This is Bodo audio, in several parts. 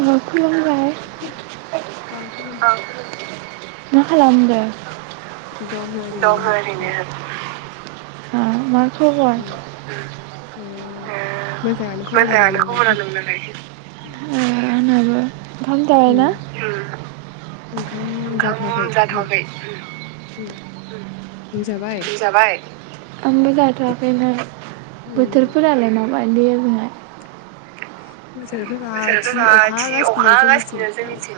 औ खुलुम मा खालामदों दं ओरैनो [unintelligible] उम ओ मोजाङानो खबरा नोंनालाय [inaudible] आंनाबो ओंखाम जाबायना उम ओम ओंखाम ओंखाम जाथ'वाखै उम जाथ'खै उम नों जाबाय आंबो जाथआखैनो उम बोथोरफोरालाय [unintelligible] [inaudible] [unintelligible] अखा हागासिनो जोंनिथिं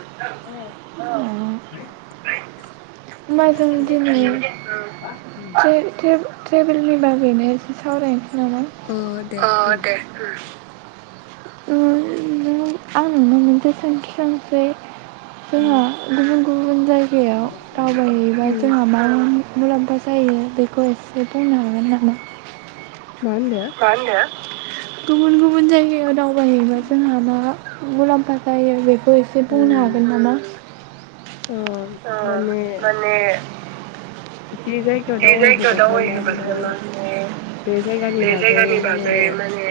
ओम ओमबा जों दिनै उम ओम उम ट्रे ट्रे ट्रेबेलनि बागैनो एसे सावरायन अ दे ओम [unintelligible] आं नोंनाव मोनसे सोंथि सोंसै जोंहा उम ओम गुबुन गुबुन जायगायाव मा दावबायहैबा जोंहा मा मुलाम्फा जायो बेखौ एसे बुंनो हागोन नामा मा होनदो गुबुन गुबुन जायगायाव दावबायहैबा जोंहा मा मुलाम्फा जायो बे बो एसे बुंनो उम हागोन नामा अ ओम अह माने माने बिदि जायगायाव बे जायगायाव दावबायहैबाथाय मा होने दावबायहैबाथाय माने बे जायगानि बे बागै जायगानि माने बागै माने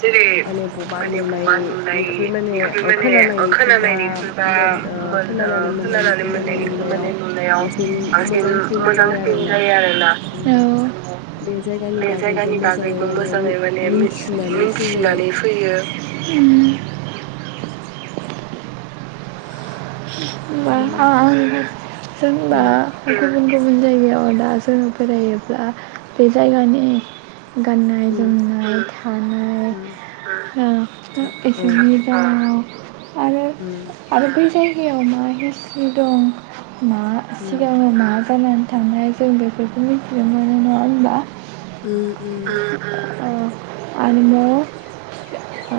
जेरै माने बबा माने बबा नुनायनिख्रुइ माने नुनायनिख्रुइ ओ माने खोनानायनिख्रुइ बा खोनानायनिख्रुइ बा मोन ओ मोनं खोनानानै ओ खोनानानै मोननायनिख्रुइ माने मोननायनिख्रुइ नुनायाव माने नुनायाव बांसिन बांसिन जायो मोजांसिन आरोना जायो आरोना औ आं बे जायगानि बे बागैबो जायगानि मोजाङै बागैबो माने मोजाङै माने मिन मिथिनानै फैयो मिन्थिनानै फैयो होनबा आं जेनबा गुबुन गुबुन जायगायाव दा जोङो बेरायोब्ला बे जायगानि गाननाय जोमनाय थानाय ओ एसोरनि राव आरो आरो बै जाय गायाव मा हिस्थरि दं मा सिगाङाव मा जानानै थांनाय जों बेफोरखौ मिथिनो मोनो नङा होनबा ओम ओम आरिमु आ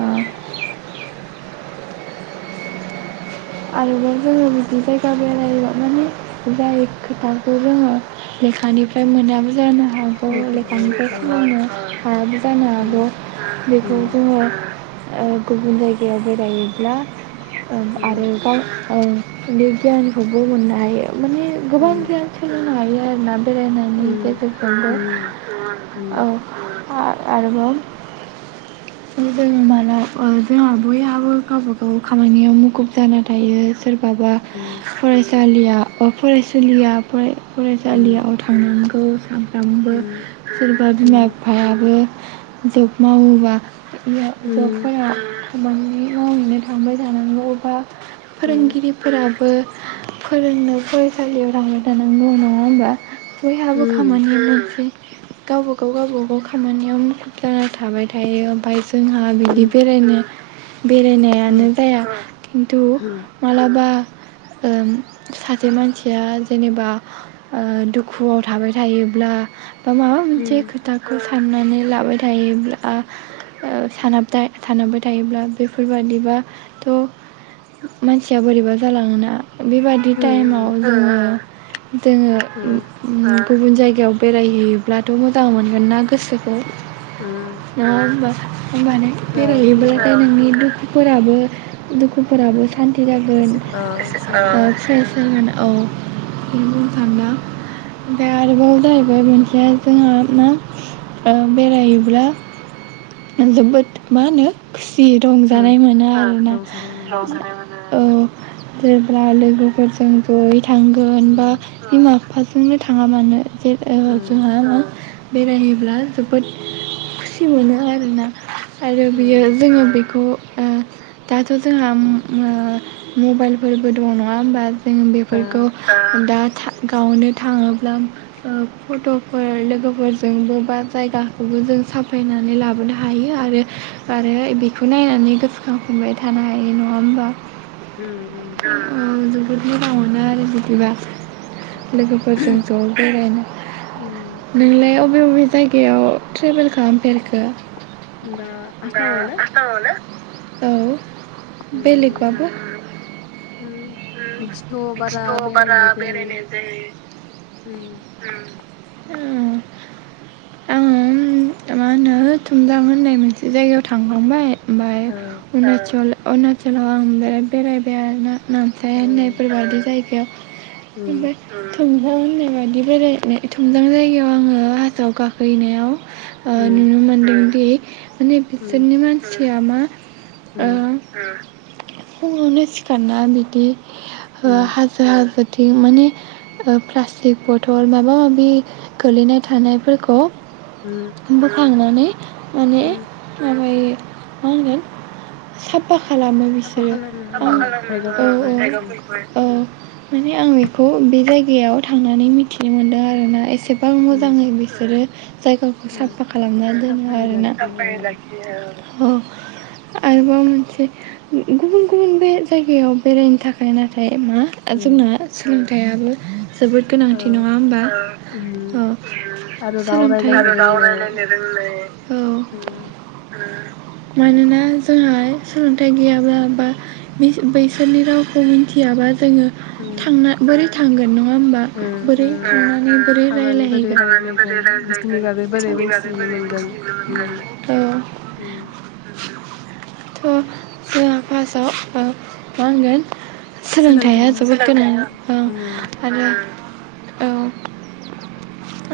आरोबाव जोङो बिदि जायगा बेरायोबा माने जाय खोथाखौ जोङो लेखानिफ्राय मोना जानो हागौ लेखानिफ्राय बेखौ सोलोंनो हायाबो जानो हागौ बेखौ जोङो ओ गुबुन जायगायाव बेरायोब्ला आरो गाव औ बे गियानखौबो मोननो हायो। माने गोबां गियान सोलोंनो हायो। [inaudible] बेरायनायनि गेजेरजोंबो औ। आ आरोबाव [unintelligible] जोंहा बयहाबो गावबा गाव खामानियाव मुखुब। जाना थायो। सोरबाबा फरायसा। सालिया फरायसुलिया फराय। फरायसालियाव थां [unintelligible] सामबो सोरबा बिमा फायाबो। जब मावोबा जबफोरा खामानि मावैनो थांबाय। जानांगौबा। जोंखो फोरोंगिरिफोरा। बो फोरोंनो फरायसालियाव थांबाय थानांगौ नङा होमबा। बयहाबो खामानि लसै गावबा गाव गावबागाव खामानियाव मुखुब जाना थाबाय थायो ओमफाय। जोंहा बिदि बेरायनो। बेरायनायानो जाया। [unintelligible] बा ओ सासे मानसिया जेनेबा ओ दुखुआव थाबाय थायोब्ला। बा माबा मोनसे खोथा साननानै लाबाय थायोब्ला सानाबाथाय [unintelligible] थायोब्ला बेफोरबादिबाथ'। मानसिया बोरैबा जालाङोना। बेबादि टाइमाव जोङो। जोङो। गुबुन जायगायाव बेरायहैयोब्लाथ' मोजां मोनगोन ना गोसोखौ। [unintelligible] होमबानो बेरायहोयोब्लाथाय नोंनि दुखु फोराबो। दुखुफोराबो सान्ति जागोन एसे ओ एसे [unintelligible] औ बुंनो सानला ओमफाय आरोबाव जाहैबाय मोनसेया जोंहा मा ओ बेरायोब्ला जोबोद मा होनो। जि उम रंजानाय मोनो आरोना। रंजानाय मोनो औ जेब्ला लोगोफोरजों जयै थांगोन बा उम बिमा बिफा जोंनो थाङा मानो जे ओ उम जोंहा न बेरायोब्ला जोबोद खुसि मोनो आरोना आरो बियो उम जोङो बेखौ ओ दाथ' जोंहा उम ओ मबाइलफोरबो दङ नङा होमबा जों ओ बेफोरखौ ओ दा था गावनो थाङोब्ला ओ फट'फोर लोगोफोरजोंबो बा जायगाखौबो जों साफायनानै लाबोनो हायो आरो आरो बेखौ नायनानै गोसोखां मोनबाय थानो हायो नङा होमबा? उम उम औ बेनि राव मोनो आरो बिदिबा उम लोगोफोरजों ज' बेरायनो होमबा नोंलाय अ बबे बबे जायगायाव ट्रेभेल खालामफेरखो बा आसामाव ना? आसाअनो औ उम बेलेगबाबो उम बिदिथ' बारा बिदिथ' बारा बेरायनाय जायो बेरायनाय उम ओ आङो मा होनो थुमजां होननाय मोनसे जायगायाव थांखांबाय ओमबाय ओ अ-अरुणाचलाव आं बे-बेरायबाया ना आमफ्राय ओ होननायफोरबादि जायगायाव उम ओफ्राय थौ नों होननाय बायदि बेरायनाय थुमजां जायगायाव आङो हाजोआव गाखहैनायाव ओ नुनो उम मोनदोंदि माने उम बिसोरनि मानसि सियामा ओं उम फुंआवनो सिखारना बिदि हाजो हाजो थि माने प्लास्टिक बथल माबा माबि गोलैनाय थानायफोरखौ उम उम बोखांनानै माने माबायो [unintelligible] साफ्फा खालामो साफा बिसोरो खालामो ओ औ, औ जायगाफोरखौहाय औ औ। माने आं बेखौ बे जायगायाव थांनानै मिथिनो मोनदों। आरोना एसे बां उम मोजाङै बिसोरो जायगाखौ उम साफा खालामना दोनो साफायै आरो ना लाखियो औ। आरोबाव मोनसे गुबुन गुबुन बे जायगायाव बेरायनो थाखाय नाथाय बे मा उम जोंना सो थायाबो। जोबोर ओ गोनांथि नङा होमबा उम औ आरो राव सोलोंथाइ रायलायनो रोंनाय औ। उम मानो ना। जोंहा सोलोंथाइ गैयाबा बा बै बैसोरनि रावखौ मिन्थियाबा जोङो उम थांना बोरै थांगोन। नङा होमबा उम बोरै उम थांनानै बोरै थांनानै बोरै रायलायहैगोन रायलायगोन बिसोरनि बागै बोरै मिथिनो मोनगोन उम ओ। उम थ' जोंहा फार्स्टआव ओ मा होनगोन। सोलोंथाइ सोलोंथाइया हो जोबोद गोनां ओ उम आरो औ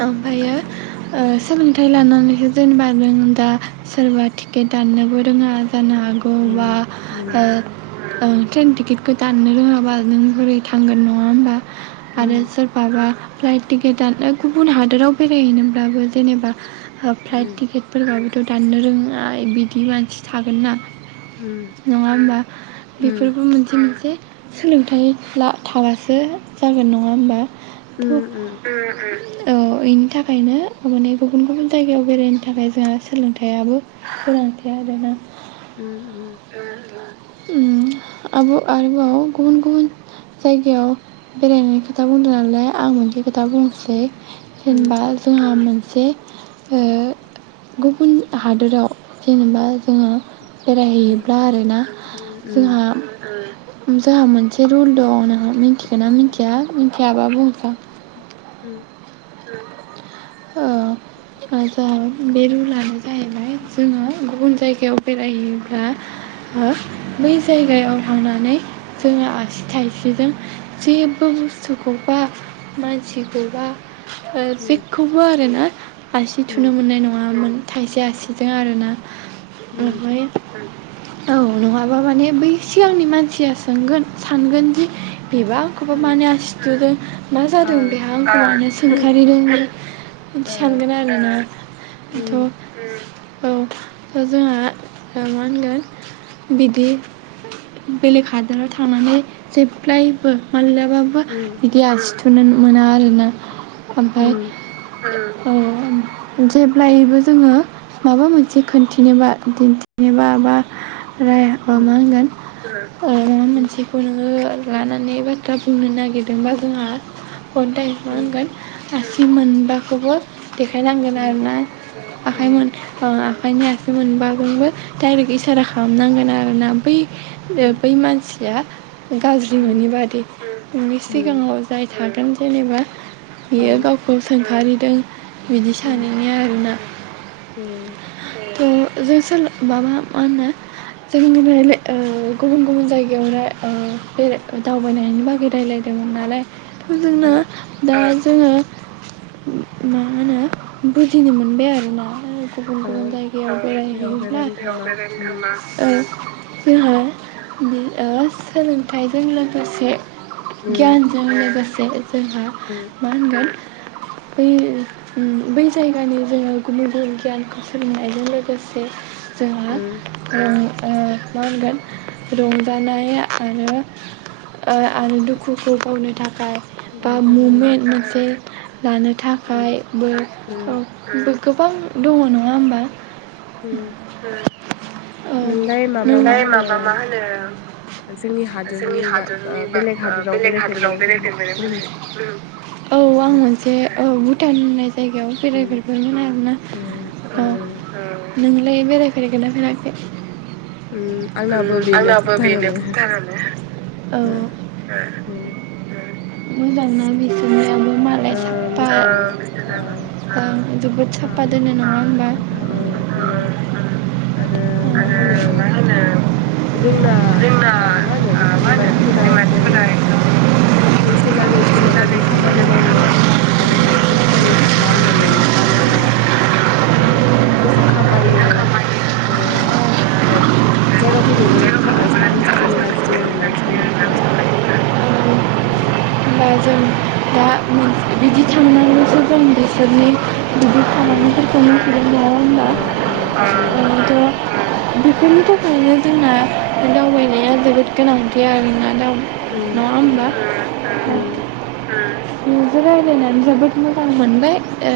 ओमफायो ओ सोलोंथाइ लानानैसो जेनेबा नों दा सोरबा टिकेट दाननोबो रोङा जानो हागौ बा उम ओ उम ओ ट्रेन टिकेटखौ दाननो रोङाबा नों बोरै थांगोन, नङा होमबा? आरो उम सोरबा बा फ्लाइट टिकेट दाननो गुबुन हादोराव बेरायहैनोब्लाबो जेनेबा फ्लाइट उम टिकेट फोरबाबो दाननो रोङा बिदि मानसि थागोन ना। उम नङा होमबा? उम बेफोरबो मोनसे मोनसे सोलोंथाइ ला थाबासो जागोन नङा होमबा? उम थ' ओ इनि थाखायनो माने गुबुन गुबुन जायगायाव बेरायनो थाखाय जोंहा सोलोंथाइआबो गोनांथार आरोना। उम उम उम। उम आब' आरबाव गुबुन गुबुन जायगायाव बेरायनाय खोथा बुंदों आरोना आं मोनसे खोथा बुंनोसै। उम जेनेबा जोंहा मोन जे ओ गुबुन हादोराव जेनेबा जोङो उम बेरायहैयोब्ला आरोना उम उम जोंहा जोंहा मोनसे रुल दं न म मिथिखग ना मिथिया जाबाबो बु उम उम ओ जोहा बे रुलानो जाहैबाय जोङो गुबुन जायगायाव बेरायहैयोब्ला ओ बै जायगायाव थांनानै जोङो आसि थाइसिजों जेबो बुस्थुखौबा मानसिखौबा उम ओ जेखौबो आरोना आसि ओ थुनो मोननाय नङामोन थाइसे आसिजों आरो ना ओफ्राय औ नङाबा माने बै सिगांनि मानसिया सोंगोन सानगोन जि बिबा आंखौबा मानो आसिथुदों मा जादों बेहा आंखौ मानो सोंखारि दं बिदि सानगोन आरोना बेथ उम औ दा जोंहा मा होनगोन बिदि बेलेग हादराव थांनानै जेब्लायबो मान उम [unintelligible] थुनो मोना आरोना ओमफाय उम ओ जेब्लायबो जोङो माबा मोनसे खिन्थिनोबा दिन्थिनोबा बा राय मा उम होनगोन हम माबा उम मोनसेखौ नोङो लानानै बाथ्रा बुंनो नागिरदोंबा जोंहा हदाइ मा होनगोन आसि मोनबाखौबो देखायनांगोन आरोना आखाइ मोन खायनो आाससि मोनबाबोनबो डाइरेक्ट इसारा खालामनांगोन आरोना बै ओ बै मानसि या गाज्रि मोनोनि बादि नोंनि सिगाङाव जाय थागोन जेनेबा। बियो गावखौ सोंखारि दों। बिदि सानैनि आरोना। उम। थ' जों माबा मा होनो जों रायलायनाय गुबुन गुबुन जायगायाव बेराय दावबायनायनि बागै राय्लायदोंमोन नालाय। जोंना दा जोङो मा होनो बुजिनो मोनबाय आरोना। गुबुन गुबुन जायगायाव बेरायहैयोब्ला जोंहा ओ सोलोंथाइजों लोगोसे गियान जों लोगोसे जोंहा मा होनगोन बै बै जायगानि जोङो गुबुन गुबुन गियानखौ सोलोंनायजों लोगोसे जोंहा ओ ओ मा होनगोन रंजानाय आरो आरो दुखुखौ गावनो थाखाय [unintelligible] ममेन्ट मोनसे [inaudible] लानो थाखायबो औ गोबां दङ नङा होमबा। उम नोंलाय माबा मा ओमफ्राय होनो माबा मा होनो जोंनि जोंनि हादोरनि बा हादरनि बा बेलेग ओ हादोराव बेलेग हादराव बेरायफेरबाय फेराखै? बेरायफेरबायना औ आं मोनसे औ भुटान होननाय जायगायाव बेराय उम, फेरबायमोन आरोना उम, ओ उम, नों लाय बेरायफेरगोना फेराखै? उम उम. आंनाबो बेनो आंनाबो बेनो भुटानानो भुटानानो। ओ, उम. औ। मोजांना बिसोरनि याबो मालाय ओ, साफ्फा बिसोरनाबो ओ, औ। [unintelligible] आरो मा आरो होनो मा होनो जोंना जोंना ओ मा होनो ओ बिसोरनि मा होनो मानसिफोरा बिसोरनि एकदम मानसिफोरा एकदम बैसो जानाय मिथिंगानि [unintelligible] खामानि सायाव मावो खामानि जेनेबा खस्थ'यै मावनानै जेनेबा ओ फैसा खामायो फैसा आरो खामायो बिराद जायगाफोरखौ बिराद ओ जेरावबो साखोन सिखोनै लाखियो आरोना बिसनि लाखियो आरोना मानसिफोरा उम होनबा जों दा बिद बिदि थांनानैसो जों बिसोरनि बिदि उम खामानिफोरखौ मावहैदों नङा अ अ होनोमबा उम ओरोयैनोथ' बेफोरनि थाखायनो जोंना दावबायनाया जोबोद गोनांथि आरोना। दाव उम नङा उम होमबब्ला। उम उम नोंजों रायज्लायनानै जोबोद मोजां मोनबाय। ओ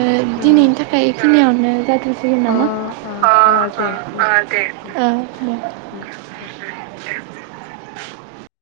दिनैनि थाखाय बेखिनियावनो जाथ' सिगोन नामा अ अ अ दे उम ओ दे। उम दे [inaudible]